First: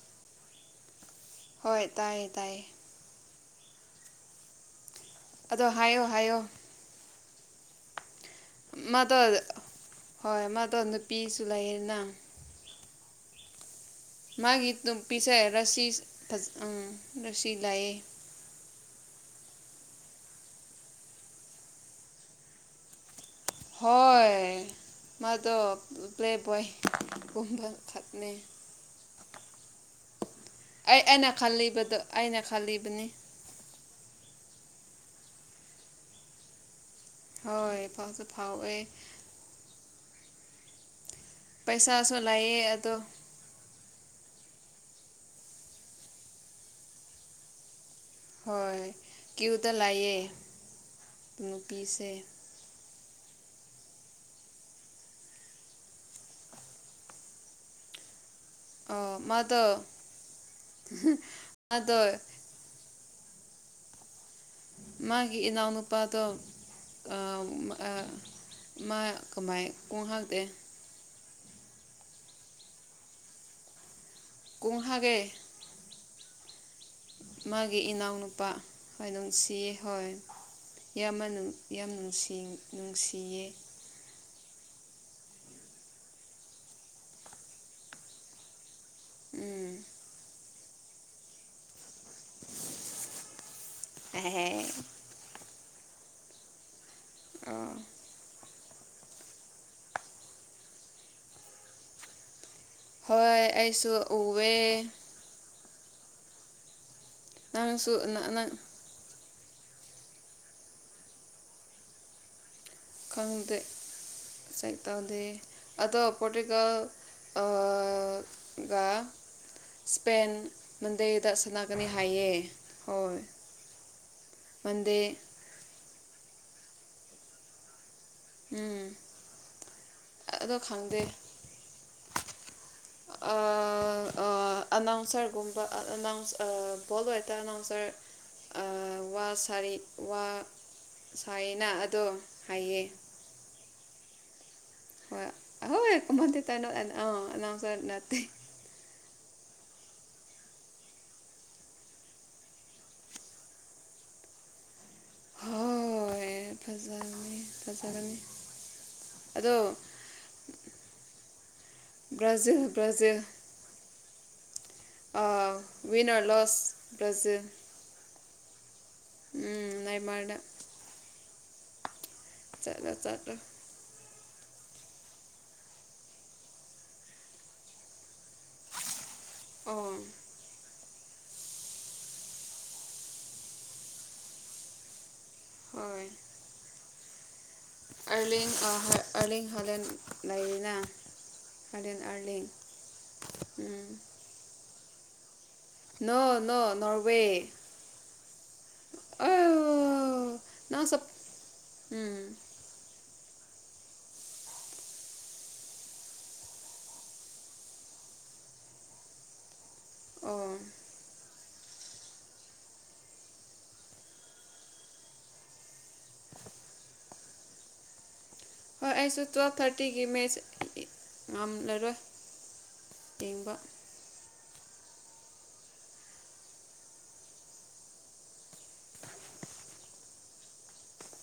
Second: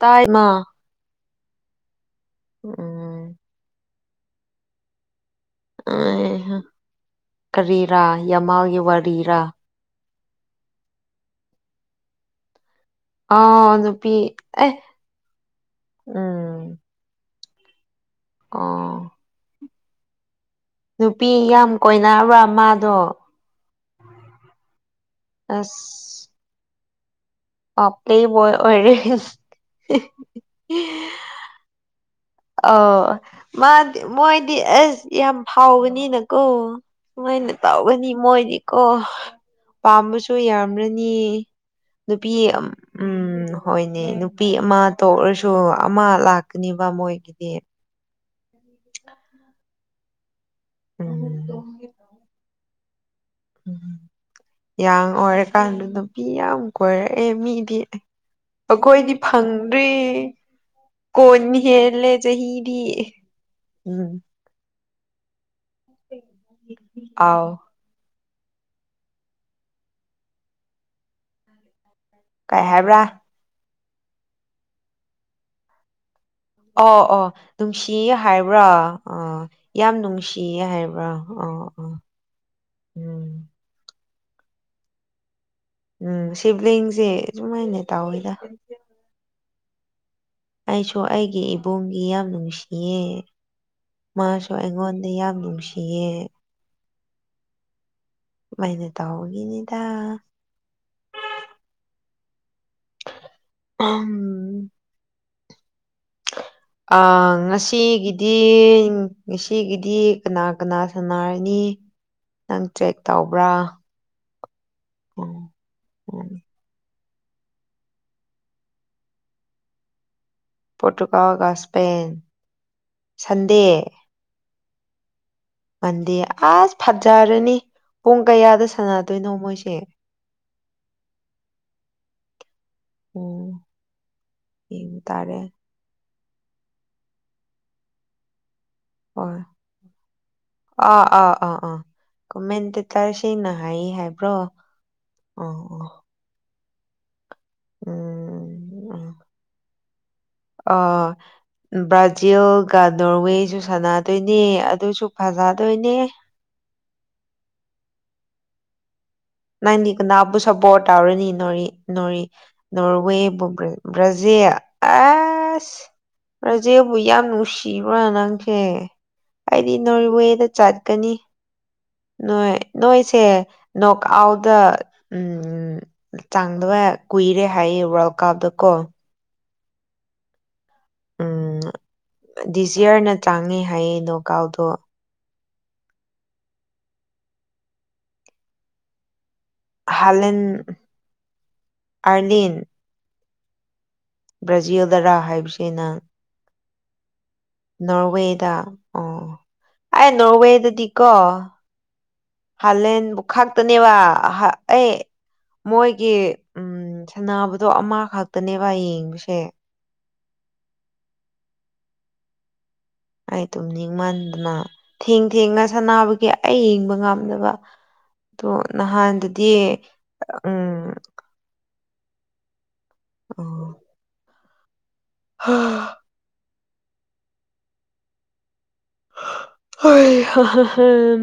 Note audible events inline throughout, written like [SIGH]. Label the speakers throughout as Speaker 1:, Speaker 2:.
Speaker 1: ꯇꯥꯏꯃꯥ
Speaker 2: ꯍꯣꯏ ꯇꯥꯏꯌꯦ ꯇꯥꯏꯌꯦ꯫
Speaker 1: ꯎꯝ꯫
Speaker 2: ꯑꯗꯣ ꯍꯥꯏꯌꯣ ꯍꯥꯏꯌꯣ꯫
Speaker 1: ꯑꯩ ꯀꯔꯤꯔꯥ ꯌꯥꯃꯥꯜꯒꯤ
Speaker 2: ꯃꯥꯗꯣ
Speaker 1: ꯋꯥꯔꯤꯔꯥ?
Speaker 2: ꯍꯣꯏ ꯃꯥꯗꯣ ꯅꯨꯄꯤꯁꯨ ꯂꯩꯌꯅ
Speaker 1: ꯑ ꯅꯨ
Speaker 2: ꯃꯥꯒꯤ ꯅꯨꯄꯤꯁꯦ ꯔꯁꯤꯖ ꯎꯝ ꯔꯁꯤ ꯂꯩꯑꯦ꯫
Speaker 1: ꯑ꯫ ꯅꯨꯄꯤ ꯌꯥꯝ ꯀꯣꯏꯅꯔꯕ꯭ꯔꯥ ꯃꯥꯗꯣ꯫
Speaker 2: ꯍꯣꯏ ꯃꯥꯗꯣ
Speaker 1: ꯑꯁ
Speaker 2: ꯄ꯭ꯂꯦ ꯕꯣꯏ꯫
Speaker 1: ꯑ ꯄ꯭ꯂꯦ ꯕꯣꯏ ꯑꯣꯏꯔꯦ꯫
Speaker 2: ꯑꯩ ꯑꯩꯅ ꯈꯜꯂꯤꯕꯗꯣ ꯑꯩꯅ꯫
Speaker 1: ꯑꯣ
Speaker 2: ꯈꯜꯂꯤꯕꯅꯤ
Speaker 1: ꯃꯥꯗꯤ ꯃꯣꯏꯗꯤ ꯑꯁ ꯌꯥꯝ ꯐꯥꯎꯕꯅꯤꯅꯀꯣ ꯁꯨꯃꯥꯏꯅ
Speaker 2: ꯍꯣꯏ
Speaker 1: ꯇꯧꯒꯅꯤ
Speaker 2: ꯐꯥꯎꯁꯨ
Speaker 1: ꯃꯣꯏꯗꯤꯀꯣ
Speaker 2: ꯐꯥꯎꯋꯦ
Speaker 1: ꯄꯥꯝꯕꯁꯨ ꯌꯥꯔꯝꯂ ꯅꯤ
Speaker 2: ꯄꯩꯁꯥꯁꯨ
Speaker 1: ꯅꯨꯄꯤ ꯎꯝ꯫
Speaker 2: ꯂꯩꯌꯦ ꯑꯗꯣ
Speaker 1: ꯍꯣꯏꯅꯦ ꯅꯨꯄꯤ ꯑꯃ ꯇꯣꯛꯔꯁꯨ ꯑꯃ ꯂꯥꯛꯀꯅꯦꯕ ꯃꯣꯏꯒꯤꯗꯤ꯫
Speaker 2: ꯍꯣꯏ ꯀ꯭ꯌꯨꯗ ꯂꯩꯌꯦ
Speaker 1: ꯎꯝ
Speaker 2: ꯅꯨꯄꯤꯁꯦ꯫
Speaker 1: ꯎꯝ ꯌꯥꯡ ꯑꯣꯏꯔꯀꯥꯟꯗ ꯅꯨꯄꯤ ꯌꯥꯝ ꯀꯣꯏꯔꯛꯑꯦ ꯃꯤꯗꯤ꯫ ꯑꯈꯣꯏꯗꯤ
Speaker 2: ꯑꯣ ꯃꯥꯗꯣ
Speaker 1: ꯐꯪꯗ꯭ꯔꯤ꯫ ꯀꯣꯟꯅꯤ
Speaker 2: ꯃꯥꯗꯣ
Speaker 1: ꯍꯦꯜꯂꯦ ꯆꯍꯤꯗꯤ ꯎꯝ꯫
Speaker 2: ꯃꯥꯒꯤ ꯏꯅꯥꯎꯅꯨꯄꯥꯗꯣ ꯑ꯫
Speaker 1: ꯑꯥꯎ
Speaker 2: ꯑ ꯃꯥ ꯀꯃꯥꯏ ꯈꯣꯡ ꯍꯥꯞꯇꯦ꯫
Speaker 1: ꯀꯩ ꯍꯥꯏꯕ꯭ꯔꯥ꯫
Speaker 2: ꯀꯨꯡꯍꯥꯒꯦ
Speaker 1: ꯑꯣ ꯑꯣ
Speaker 2: ꯃꯥꯒꯤ
Speaker 1: ꯅꯨꯡꯁꯤ
Speaker 2: ꯏꯅꯥꯎꯅꯨꯄꯥ
Speaker 1: ꯍꯥꯏꯕ꯭ꯔꯥ
Speaker 2: ꯍꯣꯏ
Speaker 1: ꯑꯥ
Speaker 2: ꯅꯨꯡꯁꯤꯌꯦ
Speaker 1: ꯌꯥꯝ
Speaker 2: ꯍꯣꯏ
Speaker 1: ꯅꯨꯡꯁꯤꯌꯦ ꯍꯥꯏꯕ꯭ꯔꯥ
Speaker 2: ꯏꯌꯥꯝꯕ
Speaker 1: ꯑꯥ ꯑꯥ
Speaker 2: ꯌꯥꯝ ꯅꯨꯡꯁꯤ ꯅꯨꯡꯁꯤꯌꯦ
Speaker 1: ꯎꯝ ꯎꯝ ꯁꯤꯕꯂꯤꯡꯁꯦ ꯑꯁꯨꯃꯥꯏꯅꯦ ꯇꯧꯋꯦꯗ
Speaker 2: ꯎꯝ
Speaker 1: ꯑꯩꯁꯨ ꯑꯩꯒꯤ ꯏꯕꯨꯡꯁꯤ ꯌꯥꯝ ꯅꯨꯡꯁꯤꯌꯦ ꯃꯥꯁꯨ
Speaker 2: ꯑꯣ
Speaker 1: ꯑꯩꯉꯣꯟ ꯗ ꯌꯥꯝ ꯅꯨꯡꯁꯤꯌꯦ
Speaker 2: ꯑꯥ
Speaker 1: ꯑꯗꯨꯃꯥꯏꯅ ꯇꯧꯕꯒꯤꯅꯤꯗ
Speaker 2: ꯍꯣꯏ ꯑꯩꯁꯨ ꯎꯌꯦ
Speaker 1: ꯎꯝ ꯑꯥ
Speaker 2: ꯅꯪꯁꯨ
Speaker 1: ꯉꯁꯤꯒꯤꯗꯤ
Speaker 2: ꯅꯪ
Speaker 1: ꯉꯁꯤꯒꯤꯗꯤ ꯀꯅꯥ ꯀꯅꯥ ꯁꯥꯟꯅꯔꯅꯤ ꯅꯪ ꯇ꯭ꯔꯦꯛ ꯇꯧꯕ꯭ꯔ
Speaker 2: ꯇ꯭ꯔꯦꯛ ꯇꯧꯗ ꯑꯗꯣ
Speaker 1: ꯎꯝ
Speaker 2: ꯄꯣꯔꯇꯨꯒꯜ ꯒ ꯏꯁ꯭ꯄꯦꯟ ꯃꯟꯗꯦꯗ
Speaker 1: ꯄꯣꯔꯇꯨꯒꯥꯜꯒ
Speaker 2: ꯁꯥꯅꯒꯅꯤ
Speaker 1: ꯏꯁꯄꯦꯟ
Speaker 2: ꯍꯥꯏꯌꯦ ꯍꯣꯏ
Speaker 1: ꯁꯟꯗꯦ
Speaker 2: ꯃꯟꯗꯦ
Speaker 1: ꯃꯟꯗꯦ ꯑꯁ ꯐꯖꯔꯅꯤ ꯄꯨꯡ ꯀꯌꯥꯗ
Speaker 2: ꯎꯝ
Speaker 1: ꯁꯥꯟꯅꯗꯣꯏꯅꯣ ꯃꯣꯏꯁꯦ
Speaker 2: ꯑꯗꯣ ꯈꯪꯗꯦ
Speaker 1: ꯎꯝ ꯌꯦꯡꯕ ꯇꯥꯔꯦ
Speaker 2: ꯑꯅꯥꯎꯟꯁꯔꯒꯨꯝꯕ ꯑꯅꯥꯎꯟꯁꯔ ꯕꯣꯜ ꯑꯅꯥꯎꯟꯁꯔ
Speaker 1: ꯍꯣꯏ
Speaker 2: ꯋꯥ
Speaker 1: ꯑꯥ
Speaker 2: ꯁꯥꯏꯅ ꯑꯗꯣ ꯍꯥꯏꯌꯦ
Speaker 1: ꯑꯩꯅ ꯍꯥꯏꯌꯦ ꯍꯥꯏꯕ꯭ꯔꯣ ꯑꯣ ꯑꯣ
Speaker 2: ꯍꯣꯏ ꯑꯃꯗ ꯇꯅꯣ ꯑ ꯑꯅꯥꯎꯟꯁꯔ ꯅꯠꯇꯦ
Speaker 1: ꯎꯝ
Speaker 2: [UNINTELLIGIBLE]
Speaker 1: ꯑ ꯕ꯭ꯔꯥꯖꯤꯜꯒ ꯅꯣꯔꯋꯦꯁꯨ ꯁꯥꯟꯅꯗꯣꯏꯅꯦ ꯑꯗꯨꯁꯨ ꯐꯖꯗꯣꯏꯅꯦ
Speaker 2: ꯍꯣꯏ ꯐꯖꯅꯤ ꯐꯖꯅꯤ
Speaker 1: ꯅꯪꯗꯤ ꯀꯅꯥꯕꯨ ꯁꯄꯣꯔ ꯇꯧꯔꯅꯤ ꯅꯣꯔꯤ ꯅꯣꯔꯤ
Speaker 2: ꯕ꯭ꯔꯥꯖꯤꯜ ꯕ꯭ꯔꯥꯖꯤꯜ
Speaker 1: ꯅꯣꯔꯋꯦꯕꯨ ꯕ꯭ꯔ ꯕ꯭ꯔꯖꯤꯜ ꯑꯦꯁ
Speaker 2: ꯋꯤꯟꯅꯔ ꯂꯣꯁ
Speaker 1: ꯕ꯭ꯔꯖꯤꯜꯕꯨ ꯌꯥꯝ
Speaker 2: ꯕ꯭ꯔꯥꯖꯤꯜ
Speaker 1: ꯅꯨꯡꯁꯤꯕ꯭ꯔ ꯅꯪꯁꯦ ꯑꯩꯗꯤ
Speaker 2: ꯅꯥꯏꯃꯥꯔꯗ
Speaker 1: ꯅꯣꯔꯋꯦꯗ ꯆꯠꯀꯅꯤ ꯅꯣꯏ
Speaker 2: ꯆꯠꯂꯣ
Speaker 1: ꯅꯣꯏꯁꯦ
Speaker 2: ꯆꯠꯂꯣ
Speaker 1: ꯅꯣꯛ ꯑꯥꯎꯠꯇ ꯎꯝ ꯆꯡꯗꯕ ꯀꯨꯏꯔꯦ ꯍꯥꯏꯌꯦ ꯋꯥꯔꯜ ꯀꯞꯇ ꯀꯣ
Speaker 2: ꯑꯣ
Speaker 1: ꯎꯝ ꯗꯤꯖꯤꯌꯥꯔꯅ ꯆꯡꯉꯦ ꯍꯥꯏꯌꯦ ꯅꯣꯛ ꯑꯥꯎꯠꯗꯣ
Speaker 2: ꯍꯣꯏ ꯑꯔꯂꯤꯡ ꯍꯣꯏ ꯑꯔꯂꯤꯡ ꯍꯂꯥꯟ
Speaker 1: ꯍꯥꯂꯦꯟ
Speaker 2: ꯂꯩꯥꯅ ꯍꯂꯥꯟ ꯑꯔꯂꯤꯡ
Speaker 1: ꯑꯥꯔꯂꯤꯟ ꯕ꯭ꯔꯥꯖꯤꯜꯗꯔ ꯍꯥꯏꯕꯁꯤ ꯅꯪ
Speaker 2: ꯅꯣ ꯅꯣ ꯅꯣꯔꯋꯦ
Speaker 1: ꯅꯣꯔꯋꯦꯗ ꯑꯣ ꯑꯩ
Speaker 2: ꯑꯣ ꯅꯪ
Speaker 1: ꯅꯣꯔꯋꯦꯗꯗꯤ
Speaker 2: ꯁꯞ
Speaker 1: ꯀꯣ
Speaker 2: ꯎꯝ
Speaker 1: ꯍꯂꯦꯟ ꯈꯛꯇꯅꯦꯕ ꯑꯩ ꯃꯣꯏꯒꯤ ꯎꯝ ꯎꯝ ꯁꯥꯟꯅꯕꯗꯣ ꯑꯃ ꯈꯛꯇꯅꯦꯕ ꯌꯦꯡꯕꯁꯦ
Speaker 2: ꯑꯣ
Speaker 1: ꯑꯩ ꯇꯨꯝ ꯅꯤꯡꯃꯟꯗꯅ ꯊꯦꯡ ꯊꯦꯡꯅ ꯁꯥꯟꯅꯕꯒꯤ ꯑꯩ ꯌꯦꯡꯕ ꯉꯝꯗꯕ ꯑꯗꯣ
Speaker 2: ꯍꯣꯏ ꯑꯩꯁꯨ
Speaker 1: ꯅꯍꯥꯟꯗꯨꯗꯤ
Speaker 2: ꯇꯨꯋꯦꯜꯞ ꯊꯥꯔꯇꯤꯒꯤ ꯃꯦꯠꯆ
Speaker 1: ꯎꯝ
Speaker 2: ꯉꯝꯂꯔꯣꯏ ꯌꯦꯡꯕ
Speaker 1: ꯍꯥ ꯍꯣꯢ ꯍꯥ ꯍꯥ ꯍꯥ ꯍꯝ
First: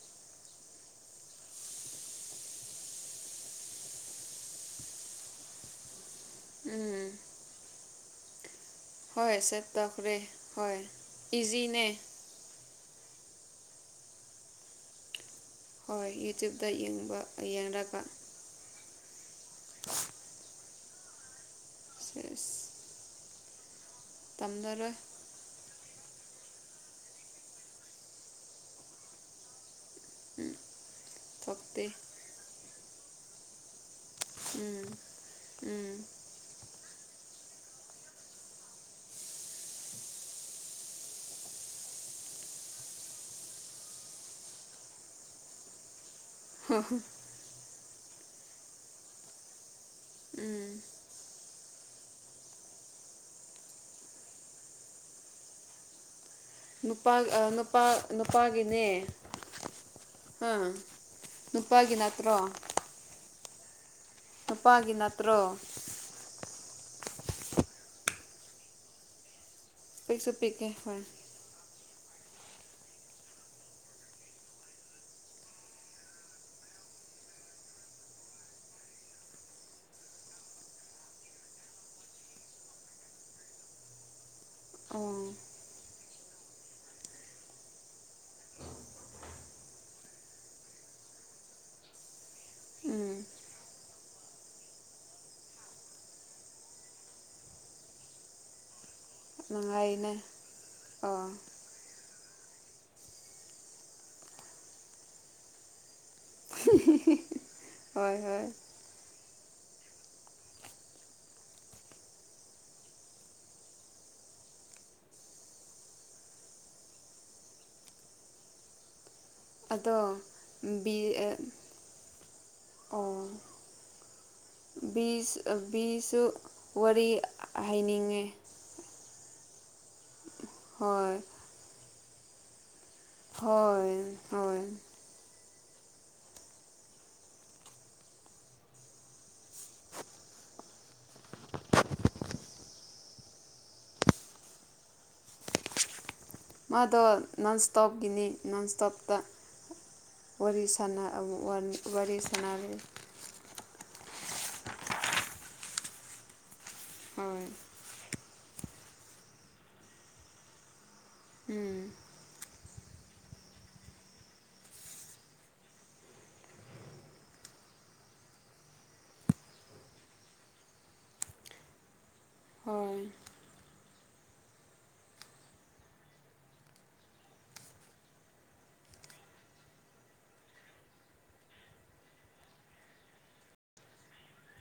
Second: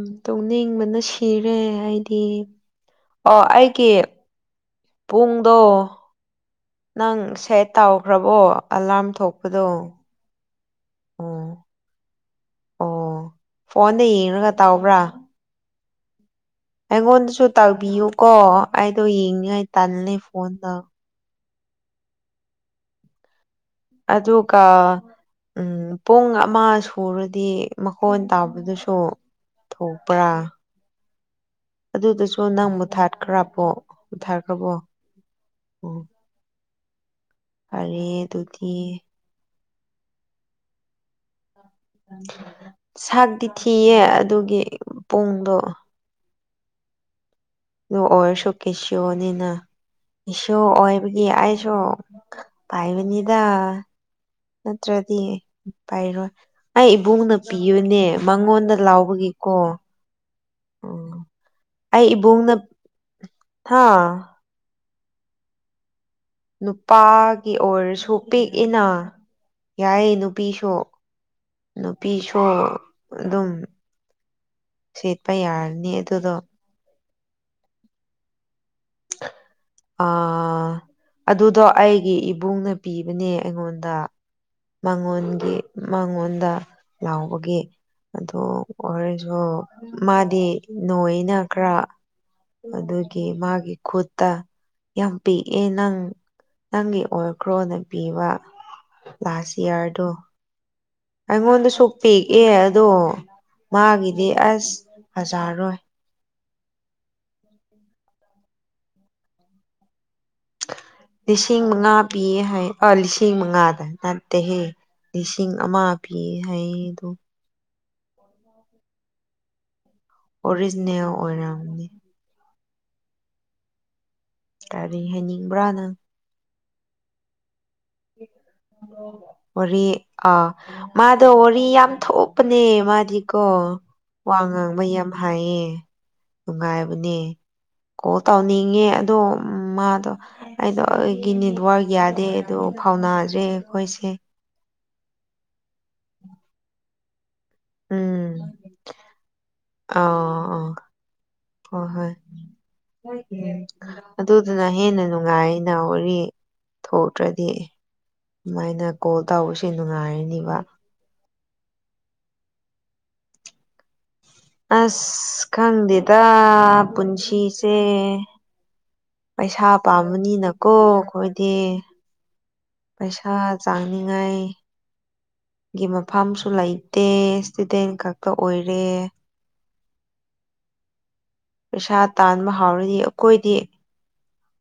Speaker 1: ꯎ ꯇꯧꯅꯤꯡꯕꯅ ꯁꯤꯔꯦ ꯑꯩꯗꯤ ꯑꯣ ꯑꯩꯒꯤ ꯄꯨꯡꯗꯣ
Speaker 2: ꯎꯝ
Speaker 1: ꯅꯪ ꯁꯦꯠ ꯇꯥꯎꯈ꯭ꯔꯕꯣ
Speaker 2: ꯍꯣꯏ ꯁꯦꯠ ꯇꯈ꯭ꯔꯦ ꯍꯣꯏ
Speaker 1: ꯑꯣ
Speaker 2: ꯏꯖꯤꯅꯦ
Speaker 1: ꯑꯣ ꯐꯣꯟꯗ ꯌꯦꯡꯔꯒ ꯇꯥꯎꯕ꯭ꯔꯥ
Speaker 2: ꯍꯣꯏ ꯏꯠ
Speaker 1: ꯑꯩꯉꯣꯟꯗꯁꯨ ꯇꯥꯛꯕꯤꯌꯨ ꯀꯣ ꯑꯩꯗꯣ ꯌꯦꯡꯅꯤꯡꯉꯥꯏ ꯇꯜꯂꯦ ꯐꯣꯟꯗ
Speaker 2: ꯁꯤꯁ
Speaker 1: ꯑꯗꯨꯒ ꯎꯝ ꯄꯨꯡ ꯑꯃ ꯁꯨꯔꯗꯤ ꯃꯈꯣꯟ ꯇꯥꯕꯗꯨꯁꯨ ꯊꯣꯛꯄ꯭ꯔꯥ
Speaker 2: ꯊꯣꯛꯇꯦ
Speaker 1: ꯑꯗꯨꯗꯁꯨ ꯅꯪ ꯃꯨꯊꯥꯈ꯭ꯔꯕꯣ ꯃꯨꯊꯥꯈ꯭ꯔꯕꯣ
Speaker 2: ꯎꯝ
Speaker 1: ꯎ
Speaker 2: ꯎꯝ
Speaker 1: ꯐꯔꯦ ꯗꯨꯗꯤ ꯁꯥꯛꯇꯤ ꯊꯤꯌꯦ ꯑꯗꯨꯒꯤ ꯄꯨꯡꯗꯣ
Speaker 2: [UNINTELLIGIBLE]
Speaker 1: ꯑꯗꯨ ꯑꯣꯏꯔꯁꯨ ꯀꯦꯁꯤꯌꯣꯅꯤꯅ ꯀꯦꯁꯤꯌꯣ
Speaker 2: ꯎꯝ
Speaker 1: ꯑꯣꯏꯕꯒꯤ ꯑꯩꯁꯨ ꯄꯥꯏꯅꯤꯗ ꯅꯠꯇ꯭ꯔꯗꯤ ꯄꯥꯏꯔꯣꯏ ꯑꯩ
Speaker 2: ꯅꯨꯄꯥ
Speaker 1: ꯏꯕꯨꯡꯅ
Speaker 2: ꯅꯨꯄꯥ
Speaker 1: ꯄꯤꯌꯨꯅꯦ ꯃꯉꯣꯟꯗ
Speaker 2: ꯅꯨꯄꯥꯒꯤꯅꯦ
Speaker 1: ꯂꯥꯎꯕꯒꯤꯀꯣ
Speaker 2: ꯍꯥ
Speaker 1: ꯑꯣ
Speaker 2: ꯅꯨꯄꯥꯒꯤ
Speaker 1: ꯑꯩ
Speaker 2: ꯅꯠꯇ꯭ꯔꯣ
Speaker 1: ꯏꯕꯨꯡꯅ ꯍꯥ
Speaker 2: ꯅꯨꯄꯥꯒꯤ ꯅꯠꯇ꯭ꯔꯣ
Speaker 1: ꯅꯨꯄꯥꯒꯤ ꯑꯣꯏꯔꯁꯨ ꯄꯤꯛꯏꯅ ꯌꯥꯏꯌꯦ
Speaker 2: ꯄꯤꯛꯁꯨ
Speaker 1: ꯅꯨꯄꯤ
Speaker 2: ꯄꯤꯛꯑꯦ
Speaker 1: ꯁꯣ
Speaker 2: ꯍꯣꯏ
Speaker 1: ꯅꯨꯄꯤꯁꯨ ꯑꯗꯨꯝ ꯁꯦꯠꯄ ꯌꯥꯔꯅꯤ ꯑꯗꯨꯗꯣ ꯑꯥ ꯑꯗꯨꯗꯣ ꯑꯩꯒꯤ ꯏꯕꯨꯡꯅ ꯄꯤꯕꯅꯦ ꯑꯩꯉꯣꯟꯗ
Speaker 2: ꯑꯣ
Speaker 1: ꯃꯉꯣꯟꯒꯤ ꯃꯉꯣꯟꯗ ꯂꯥꯎꯕꯒꯤ ꯑꯗꯨ ꯑꯣꯏꯔꯖꯨ ꯃꯥꯗꯤ ꯅꯣꯏꯅ ꯈꯔ
Speaker 2: ꯎꯝ
Speaker 1: ꯑꯗꯨꯒꯤ ꯃꯥꯒꯤ ꯈꯨꯠꯇ ꯌꯥꯝ ꯄꯤꯛꯑꯦ ꯅꯪ ꯅꯪꯒꯤ ꯑꯣꯏꯈ꯭ꯔꯣꯅ ꯄꯤꯕ ꯂꯥꯁ ꯌꯔꯗꯣ
Speaker 2: ꯃꯉꯥꯏꯅꯦ ꯑꯣ
Speaker 1: ꯑꯩꯉꯣꯟꯗꯁꯨ ꯄꯦꯛꯑꯦ ꯑꯗꯣ ꯃꯥꯒꯤꯗꯤ ꯑꯁ ꯐꯖꯔꯣꯏ
Speaker 2: [UNINTELLIGIBLE] ꯍꯣꯏ ꯍꯣꯏ
Speaker 1: ꯂꯤꯁꯤꯡ ꯃꯉꯥ ꯄꯤꯌꯦ ꯍꯥꯏ ꯑꯥ ꯂꯤꯁꯤꯡ ꯃꯉꯥꯗ ꯅꯠꯇꯦꯍꯦ ꯂꯤꯁꯤꯡ ꯑꯃ ꯄꯤ ꯍꯥꯏ ꯗꯣ
Speaker 2: ꯑꯗꯣ ꯕꯤ
Speaker 1: ꯑꯣꯔꯤꯖꯤꯅꯦꯜ
Speaker 2: ꯑꯦ
Speaker 1: ꯑꯣꯏꯔꯝꯅꯤ
Speaker 2: ꯑꯣ
Speaker 1: ꯀꯔꯤ
Speaker 2: ꯕꯤ
Speaker 1: ꯍꯥꯏꯅꯤꯡꯕ꯭ꯔꯥ ꯅꯪ
Speaker 2: ꯕꯤꯁꯨ ꯋꯥꯔꯤ ꯍꯥꯏꯅꯤꯡꯉꯦ
Speaker 1: ꯋꯥꯔꯤ ꯑꯥ
Speaker 2: ꯍꯣꯏ
Speaker 1: ꯃꯥꯗꯣ ꯋꯥꯔꯤ ꯌꯥꯝ ꯊꯣꯛꯄꯅꯦ ꯃꯥ ꯗꯤꯀꯣ
Speaker 2: ꯍꯣꯏ
Speaker 1: ꯋꯥ
Speaker 2: ꯍꯣꯏ
Speaker 1: ꯉꯥꯡꯕ ꯌꯥꯝ ꯍꯥꯏꯌꯦ ꯅꯨꯡꯉꯥꯏꯕꯅꯦ ꯀꯣꯜ ꯇꯧꯅꯤꯡꯉꯦ ꯑꯗꯣ ꯃꯥꯗꯣ ꯑꯩꯗꯣ ꯑꯩꯒꯤ ꯅꯦꯠꯋꯥꯔꯛ ꯌꯥꯗꯦ ꯑꯗꯣ ꯐꯥꯎꯅꯗ꯭ꯔꯦ ꯑꯩꯈꯣꯏꯁꯦ
Speaker 2: ꯃꯥꯗꯣ ꯅꯟ ꯁ꯭ꯇꯣꯞꯀꯤꯅꯤ
Speaker 1: ꯎꯝ
Speaker 2: ꯅꯟ ꯁ꯭ꯇꯣꯞꯇ ꯋꯥꯔꯤ
Speaker 1: ꯑꯥ
Speaker 2: ꯁꯥꯟꯅ ꯑꯥ ꯋꯥꯔꯤ ꯁꯥꯟꯅꯔꯦ
Speaker 1: ꯑꯗꯨꯗꯨꯅ ꯍꯦꯟꯅ ꯅꯨꯡꯉꯥꯏꯅ ꯋꯥꯔꯤ꯫
Speaker 2: ꯍꯣꯏ
Speaker 1: ꯊꯣꯛꯇ꯭ꯔꯗꯤ ꯁꯨꯃꯥꯏꯅ ꯀꯣꯜ ꯇꯧꯕꯁꯦ ꯅꯨꯡꯉꯥꯏꯔꯅꯤꯕ꯫
Speaker 2: ꯎꯝ꯫
Speaker 1: ꯑꯁ ꯈꯪꯗꯦꯗ ꯄꯨꯟꯁꯤꯁꯦ ꯄꯩꯁꯥ ꯄꯥꯝꯕꯅꯤꯅꯀꯣ ꯑꯈꯣꯏꯗꯤ꯫
Speaker 2: ꯍꯣꯏ
Speaker 1: ꯄꯩꯁꯥ ꯆꯥꯡꯅꯤꯡꯉꯥꯏ ꯒꯤ ꯃꯐꯝꯁꯨ ꯂꯩꯇꯦ ꯏꯁꯇꯨꯗꯦꯟ ꯈꯛꯇ ꯑꯣꯏꯔꯦ꯫ ꯄꯩꯁꯥ ꯇꯥꯟꯕ ꯍꯥꯎꯔꯗꯤ ꯑꯈꯣꯏꯗꯤ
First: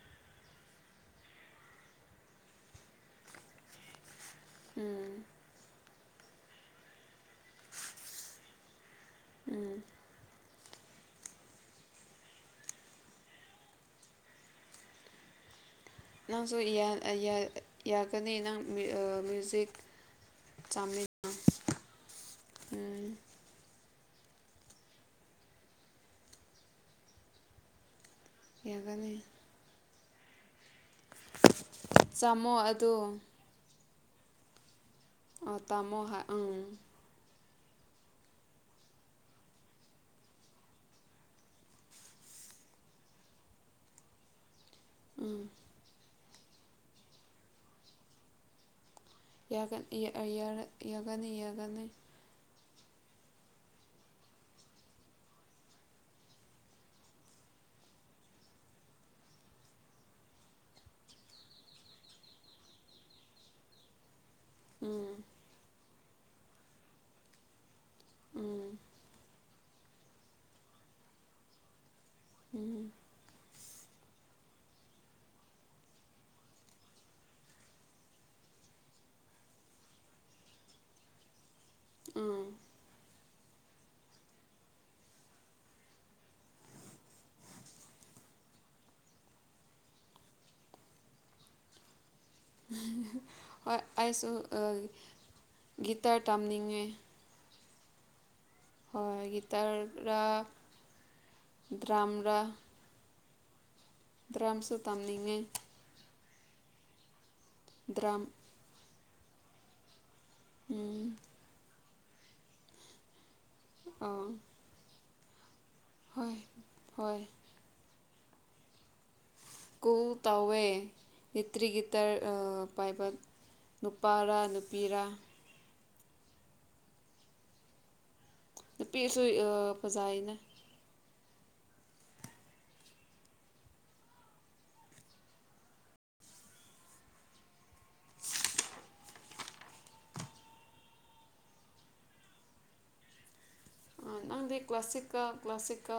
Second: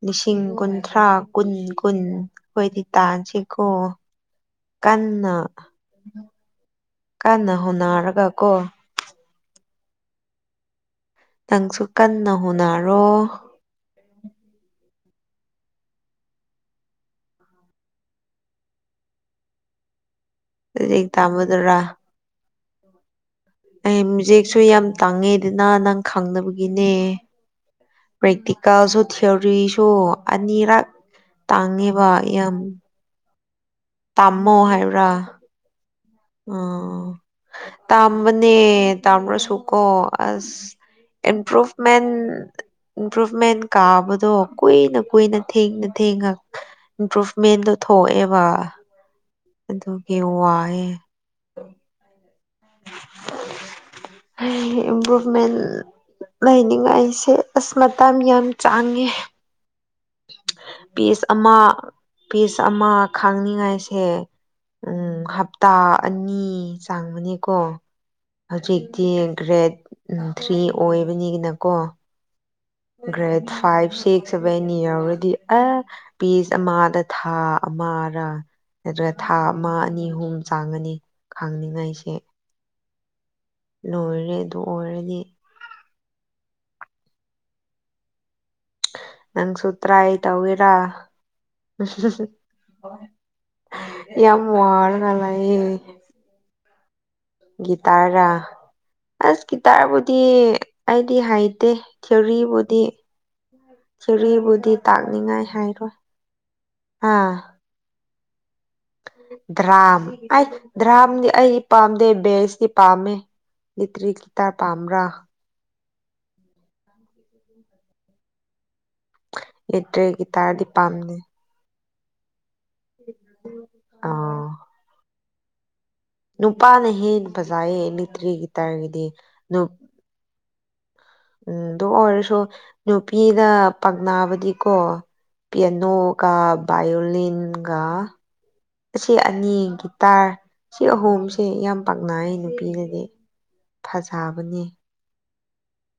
Speaker 1: ꯂꯤꯁꯤꯡ ꯀꯨꯟꯊ꯭ꯔꯥ ꯀꯨꯟ ꯀꯨꯟ ꯑꯈꯣꯏꯗꯤ ꯇꯥꯟꯁꯤꯀꯣ꯫
Speaker 2: ꯎꯝ
Speaker 1: ꯀꯟꯅ ꯀꯟꯅ ꯍꯣꯅꯔꯒ ꯀꯣ꯫
Speaker 2: ꯎꯝ꯫
Speaker 1: ꯅꯪꯁꯨ ꯀꯟꯅ ꯍꯣꯠꯅꯔꯣ꯫
Speaker 2: ꯅꯪꯁꯨ ꯌꯥ ꯌꯥ ꯌꯥꯒꯅꯤ ꯅꯪ ꯃ꯭ꯌꯨꯖꯤꯛ ꯆꯝꯔꯤ
Speaker 1: ꯂꯥꯏꯔꯤꯛ ꯇꯝꯕꯗꯔꯥ
Speaker 2: [INAUDIBLE] ꯎꯝ꯫
Speaker 1: ꯑꯩ ꯃꯌꯖꯤꯦꯛꯁꯨ ꯌꯥꯝ ꯇꯥꯡꯉꯦꯗꯅ ꯅꯪ ꯈꯪꯗꯕꯒꯤꯅꯦ꯫ ꯄ꯭ꯔꯦꯛꯇꯤꯀꯦꯜꯁꯨ
Speaker 2: ꯌꯥꯒꯅꯤ
Speaker 1: ꯊꯤꯑꯣꯔꯤꯁꯨ ꯑꯅꯤꯔꯛ ꯇꯥꯡꯉꯦ꯫
Speaker 2: ꯆꯥꯝꯃꯣ ꯑꯗꯨ꯫
Speaker 1: ꯇꯥꯝꯃꯣ ꯍꯥꯏꯕ꯭ꯔꯥ?
Speaker 2: ꯑꯥ ꯇꯝꯃꯣ ꯍꯣꯏ꯫
Speaker 1: ꯑꯣ꯫ ꯇꯥꯝꯕꯅꯦ ꯇꯥꯝꯂꯁꯨꯀꯣ ꯑꯁ꯫ ꯏꯝꯄ꯭ꯔꯨꯞꯚꯃꯦꯟ ꯏꯝꯄ꯭ꯔꯚꯃꯦꯟ ꯀꯥꯕꯗꯣ ꯀꯨꯏꯅ ꯀꯨꯏꯅ
Speaker 2: ꯎꯝ
Speaker 1: ꯊꯦꯡꯅ ꯊꯦꯡꯉ ꯏꯝꯄ꯭ꯔꯨꯚꯃꯦꯟꯗꯣ ꯊꯣꯛꯑꯦꯕ꯫
Speaker 2: ꯌꯥꯒꯅꯤ
Speaker 1: ꯑꯗꯨꯒꯤ
Speaker 2: ꯌꯥꯔꯛ
Speaker 1: ꯋꯥꯏꯌꯦ
Speaker 2: ꯌꯥꯒꯅꯤ ꯌꯥꯒꯅꯤ꯫
Speaker 1: ꯍꯩ ꯏꯝꯄ꯭ꯔꯨꯚꯃꯦꯟ ꯂꯩꯅꯤꯡꯉꯥꯏꯁꯦ ꯑꯁ ꯃꯇꯝ ꯌꯥꯝ ꯆꯪꯉꯦ꯫ ꯄꯤꯁ ꯑꯃ ꯄꯤꯁ ꯑꯃ ꯈꯥꯡꯅꯤꯡꯉꯥꯏꯁꯦ ꯎꯝ ꯍꯞꯇꯥ ꯑꯅꯤ ꯆꯥꯡꯕꯅꯦꯀꯣ
Speaker 2: ꯎꯝ
Speaker 1: ꯍꯧꯖꯤꯛꯇꯤ ꯒ꯭ꯔꯦꯗ ꯊ꯭ꯔꯤ ꯑꯣꯏꯕꯅꯤꯒꯤꯅꯀꯣ꯫
Speaker 2: ꯎꯝ꯫
Speaker 1: ꯒ꯭ꯔꯦꯗ ꯐꯥꯏꯚ ꯁꯤꯛꯁ ꯁꯕꯦꯟ ꯌꯥꯎꯔꯗꯤ ꯑꯥ ꯄꯤꯁ ꯑꯃꯗ ꯊꯥ ꯑꯃꯔ ꯅꯠꯇ꯭ꯔ ꯊꯥ ꯑꯃ ꯑꯅꯤ ꯑꯍꯨꯝ ꯆꯥꯡꯉꯅꯤ ꯈꯥꯡꯅꯤꯡꯉꯥꯏꯁꯦ꯫
Speaker 2: ꯎꯝ
Speaker 1: ꯂꯣꯏꯔꯦ ꯑꯗꯨ ꯑꯣꯏꯔꯗꯤ꯫ ꯅꯪꯁꯨ ꯇ꯭ꯔꯥꯏ ꯇꯧꯒꯦꯔꯥ?
Speaker 2: ꯍꯣꯏ ꯑꯩꯁꯨ
Speaker 1: ꯋꯥꯔꯒ ꯂꯩꯌꯦ
Speaker 2: ꯒꯤꯇꯔ ꯇꯝꯅꯤꯡꯉꯦ꯫
Speaker 1: ꯒꯤꯇꯥꯔꯔꯥ?
Speaker 2: ꯍꯣꯏ
Speaker 1: ꯑꯁ ꯒꯤꯇꯥꯔꯕꯨꯗꯤ
Speaker 2: ꯒꯤꯇꯔꯔ
Speaker 1: ꯑꯩꯗꯤ ꯍꯩꯇꯦ
Speaker 2: ꯗ꯭ꯔꯥꯝꯔ
Speaker 1: ꯊꯤꯑꯣꯔꯤꯕꯨꯗꯤ ꯊꯤꯑꯣꯔꯤꯕꯨꯗꯤ
Speaker 2: ꯗ꯭ꯔꯝꯁꯨ ꯇꯝꯅꯤꯡꯉꯦ
Speaker 1: ꯇꯥꯛꯅꯤꯉꯥꯏ ꯍꯥꯏꯔꯣꯏ ꯍꯥ꯫
Speaker 2: ꯗ꯭ꯔꯝ꯫
Speaker 1: ꯗ꯭ꯔꯥꯝ ꯑꯩ
Speaker 2: ꯎꯝ
Speaker 1: ꯗ꯭ꯔꯥꯝꯗꯤ ꯑꯩ ꯄꯥꯝꯗꯦ ꯕꯦꯁꯇꯤ ꯄꯥꯝꯃꯦ꯫
Speaker 2: ꯑꯥ
Speaker 1: ꯂꯤꯇ꯭ꯔꯤꯛꯁꯇ ꯄꯥꯝ꯭ꯔꯥ?
Speaker 2: ꯍꯣꯏ ꯍꯣꯏ꯫
Speaker 1: [INAUDIBLE]
Speaker 2: ꯀꯨꯜ
Speaker 1: ꯏꯂꯦꯛꯇ꯭ꯔꯤꯛ
Speaker 2: ꯇꯧꯋꯦ꯫
Speaker 1: ꯒꯤꯇꯥꯔꯗꯤ ꯄꯥꯝꯗꯦ
Speaker 2: ꯕꯦꯇ꯭ꯔꯤ ꯒꯤꯇꯔ ꯑꯥ ꯄꯥꯏꯕ ꯅꯨꯄꯥꯔꯥ
Speaker 1: ꯑꯥ
Speaker 2: ꯅꯨꯄꯤꯔꯥ
Speaker 1: ꯅꯨꯄꯥꯅ ꯍꯦꯟꯅ ꯐꯖꯩꯌꯦ ꯕꯦꯇ꯭ꯔꯤ ꯒꯤꯇꯥꯔꯒꯤꯗꯤ
Speaker 2: ꯐꯖꯥꯏꯅꯦ
Speaker 1: ꯎꯝ ꯑꯗꯨ ꯑꯣꯏꯔꯁꯨ ꯅꯨꯄꯤꯒ ꯄꯛꯅꯥꯕꯗꯤꯀꯣ ꯄꯤꯌꯥꯅꯣꯒ ꯕꯥꯌꯣꯂꯤꯟꯒ ꯑꯁꯤ ꯑꯅꯤ ꯒꯤꯇꯥꯔ ꯁꯤ ꯑꯍꯨꯝꯁꯦ ꯌꯥꯝ ꯄꯥꯛꯅꯩ ꯅꯨꯄꯤꯅꯗꯤ
Speaker 2: ꯎꯝ ꯅꯪꯗꯤ ꯀ꯭ꯂꯥꯁꯤꯛ ꯀ ꯀ꯭ꯂꯥꯁꯤꯛꯀ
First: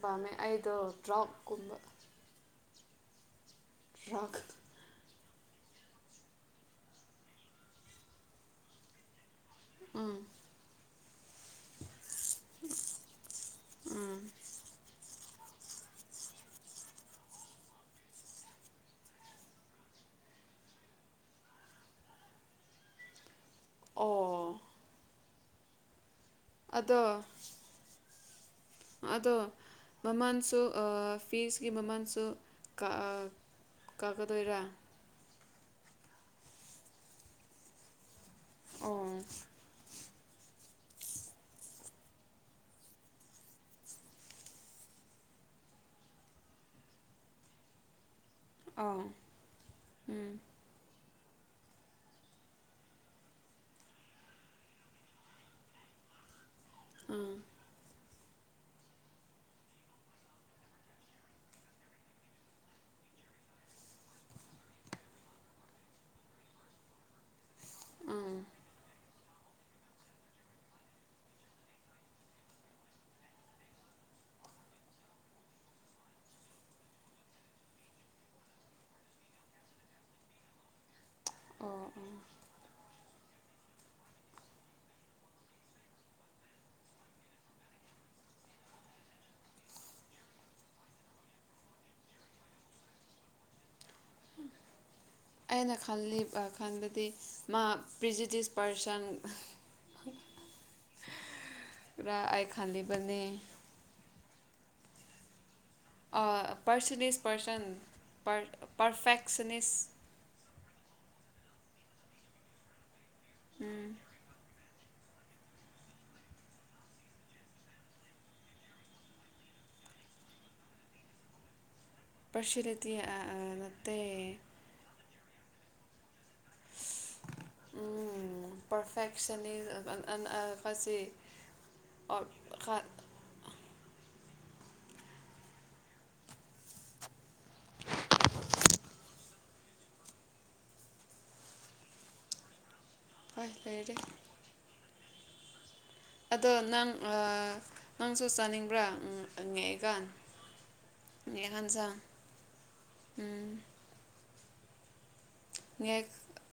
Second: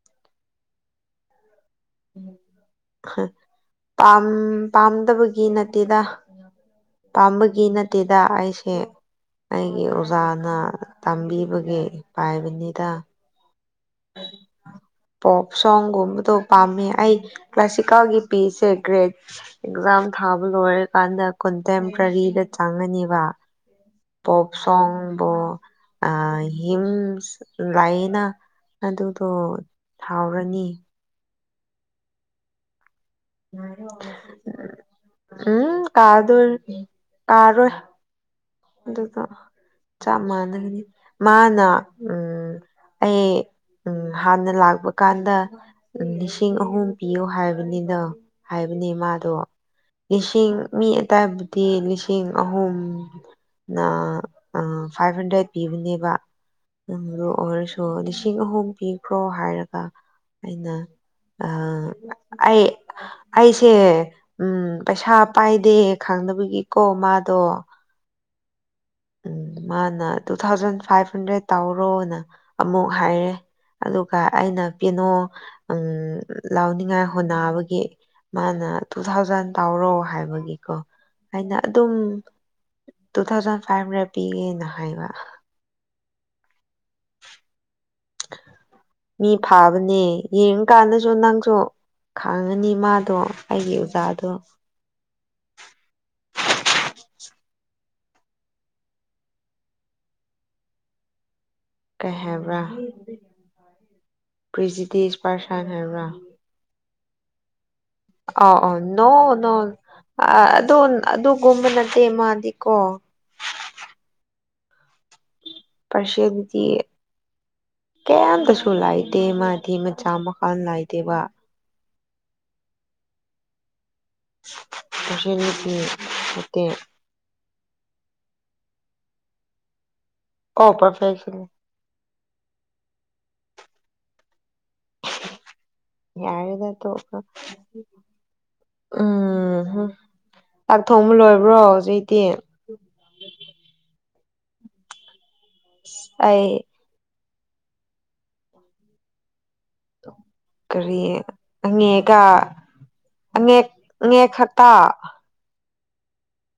Speaker 2: ꯄꯥꯝꯃꯦ ꯑꯩꯗꯣ ꯗ꯭ꯔꯥꯎꯞ ꯀꯨꯝꯕ
Speaker 1: ꯍꯥ ꯄꯥꯝ
Speaker 2: ꯗ꯭ꯔꯛ
Speaker 1: ꯄꯥꯝꯗꯕꯒꯤ ꯅꯠꯇꯦꯗ ꯄꯥꯝꯕꯒꯤ ꯅꯠꯇꯦꯗ ꯑꯩꯁꯦ ꯑꯩꯒꯤ
Speaker 2: ꯎꯝ
Speaker 1: ꯑꯣꯖꯥꯅ ꯇꯝꯕꯤꯕꯒꯤ ꯄꯥꯏꯕꯅꯤꯗ
Speaker 2: ꯎꯝ
Speaker 1: ꯄꯣꯞ ꯁꯣꯡꯒꯨꯝꯕꯗꯣ ꯄꯥꯝꯃꯦ ꯑꯩ ꯀ꯭ꯂꯥꯁꯤꯀꯦꯜꯒꯤ ꯄꯤꯁꯦ ꯒ꯭ꯔꯦꯠ ꯑꯦꯛꯖꯥꯝ ꯊꯥꯕ ꯂꯣꯏꯔꯀꯥꯟꯗ ꯀꯟꯇꯦꯝꯄꯔꯔꯤꯗ ꯆꯪꯉꯅꯦꯕ
Speaker 2: ꯑꯣ
Speaker 1: ꯄꯣꯞ ꯁꯣꯡꯕꯨ ꯑꯥ ꯍꯤꯟ
Speaker 2: ꯑꯗꯣ
Speaker 1: ꯂꯥꯏꯅꯥ
Speaker 2: ꯑꯗꯣ ꯃꯃꯜꯁꯨ ꯑꯥ ꯐꯤꯁꯀꯤ ꯃꯃꯜꯁꯨ ꯀꯥꯑ
Speaker 1: ꯎꯝ ꯀꯥꯗꯣꯏꯅꯤ ꯀꯥꯔꯣꯏ
Speaker 2: ꯑꯣ
Speaker 1: ꯑꯗꯨꯒ ꯆꯞ ꯃꯥꯟꯅꯒꯅꯤ ꯃꯥꯅ ꯎꯝ ꯑꯩ ꯎꯝ ꯍꯥꯟꯅ ꯂꯥꯛꯄ ꯀꯥꯟꯗ ꯂꯤꯁꯤꯡ ꯑꯍꯨꯝ ꯄꯤꯌꯣ ꯍꯥꯏꯕꯅꯤꯅ ꯍꯥꯏꯕꯅꯦ
Speaker 2: ꯑꯥ
Speaker 1: ꯃꯥꯗꯣ
Speaker 2: ꯎꯝ
Speaker 1: ꯂꯤꯁꯤꯡ ꯃꯤ ꯑꯇꯥꯏꯕꯨꯗꯤ ꯂꯤꯁꯤꯡ ꯑꯍꯨꯝ ꯅꯥ ꯑꯥ ꯐꯥꯏꯚ ꯍꯟꯗ꯭ꯔꯦꯗ ꯄꯤꯕꯅꯦꯕ
Speaker 2: ꯎꯝ
Speaker 1: ꯑꯣꯏꯔꯁꯨ ꯂꯤꯁꯤꯡ ꯑꯍꯨꯝ ꯄꯤꯈ꯭ꯔꯣ ꯍꯥꯏꯔꯒ ꯑꯩꯅ ꯑꯥ ꯑꯩ ꯑꯩꯁꯦ ꯎꯝ ꯄꯩꯁꯥ ꯄꯥꯏꯗꯦ ꯈꯪꯗꯕꯒꯤꯀꯣ ꯃꯥꯗꯣ
Speaker 2: ꯎꯝ
Speaker 1: ꯎꯝ ꯃꯥꯅ ꯇꯨ ꯊꯥꯎꯖꯟ ꯐꯥꯏꯚ ꯍꯟꯗ꯭ꯔꯦꯗ ꯇꯧꯔꯣꯅ ꯑꯃꯨꯛ ꯍꯥꯏꯔꯦ ꯑꯗꯨꯒ ꯑꯩꯅ ꯄꯦꯌꯥꯅꯣ ꯎꯝ ꯂꯥꯎꯅꯤꯡꯉꯥꯏ ꯍꯣꯠꯅꯕꯒꯤ ꯃꯥꯅ ꯇꯨ ꯊꯥꯎꯖꯟ ꯇꯧꯔꯣ ꯍꯥꯏꯕꯒꯤꯀꯣ ꯑꯩꯅ
Speaker 2: ꯑꯣ ꯑꯣ
Speaker 1: ꯑꯗꯨꯝ ꯇꯨ ꯊꯥꯎꯖꯟ ꯐꯥꯏꯚ ꯍꯟꯗ꯭ꯔꯦꯠ ꯄꯤꯒꯦꯅ ꯍꯥꯏꯕ
Speaker 2: [INAUDIBLE]
Speaker 1: ꯃꯤ ꯐꯥꯕꯅꯦ ꯌꯦꯡ ꯀꯥꯟꯗꯁꯨ ꯅꯪꯁꯨ ꯈꯡꯉꯒꯅꯤ ꯃꯥꯗꯣ ꯑꯩꯒꯤ ꯑꯣꯖꯥꯗꯣ
Speaker 2: ꯑꯩꯅ ꯈꯜꯂꯤ ꯑꯥ ꯈꯟꯕꯗꯤ ꯃꯥ ꯄ꯭ꯔꯤꯖꯤꯇꯤꯁ ꯄꯥꯔꯁꯟ ꯔꯥ ꯑꯩ ꯈꯜꯂꯤꯕꯅꯦ
Speaker 1: ꯄ꯭ꯔꯤꯁꯤꯗꯤꯁ ꯄꯥꯔꯁꯟ ꯍꯥꯏꯕ꯭ꯔꯥ
Speaker 2: ꯄꯥꯔꯁꯇꯦꯖ ꯄꯔꯁꯟ
Speaker 1: ꯑꯥꯎ ꯑꯥꯎ ꯅꯣ ꯅꯣ
Speaker 2: ꯄꯔꯐꯦꯛꯁꯅꯤꯁ
Speaker 1: ꯑꯗꯨ ꯑꯗꯨꯒꯨꯝꯕ ꯅꯠꯇꯦ ꯃꯥꯗꯤꯀꯣ
Speaker 2: ꯎꯝ
Speaker 1: ꯄꯔꯁꯤꯗꯤ ꯀꯌꯥꯝꯇꯁꯨ ꯂꯥꯏꯇꯦ ꯃꯥꯗꯤ ꯃꯆꯥ ꯃꯈ ꯅꯥꯏꯗꯦꯕ
Speaker 2: ꯄꯁꯤꯂꯗꯤ ꯑꯥ ꯑꯥ ꯅꯠꯇꯦ
Speaker 1: [INAUDIBLE]
Speaker 2: ꯎꯝ ꯄꯔꯐꯦꯛꯁꯟꯅꯤ ꯑꯥ ꯑꯟ ꯑꯥ
Speaker 1: ꯑꯣ
Speaker 2: ꯀꯥꯁꯤ
Speaker 1: ꯄꯔꯐꯦꯛꯁꯟ
Speaker 2: ꯑꯣ ꯈꯠ
Speaker 1: ꯌꯥꯔꯗ ꯇꯣꯛ ꯑꯣ ꯎꯝ ꯍꯨꯝ ꯆꯥꯛ ꯊꯣꯡꯕ ꯂꯣꯏꯔꯕ꯭ꯔꯣ ꯍꯨꯖꯤꯛꯗꯤ
Speaker 2: ꯍꯣꯏꯐꯦꯔꯦ
Speaker 1: ꯑꯩ
Speaker 2: ꯑꯗꯣ ꯅꯪ ꯑꯥ ꯅꯪꯁꯨ ꯆꯥꯅꯤꯡꯕ꯭ꯔꯥ ꯎꯡ ꯑꯉꯦꯛ
Speaker 1: ꯀꯔꯤ ꯑꯉꯦꯛꯀ ꯑꯉꯦꯛ ꯉꯦꯛ ꯈꯛꯇ
Speaker 2: ꯉꯦꯛ ꯫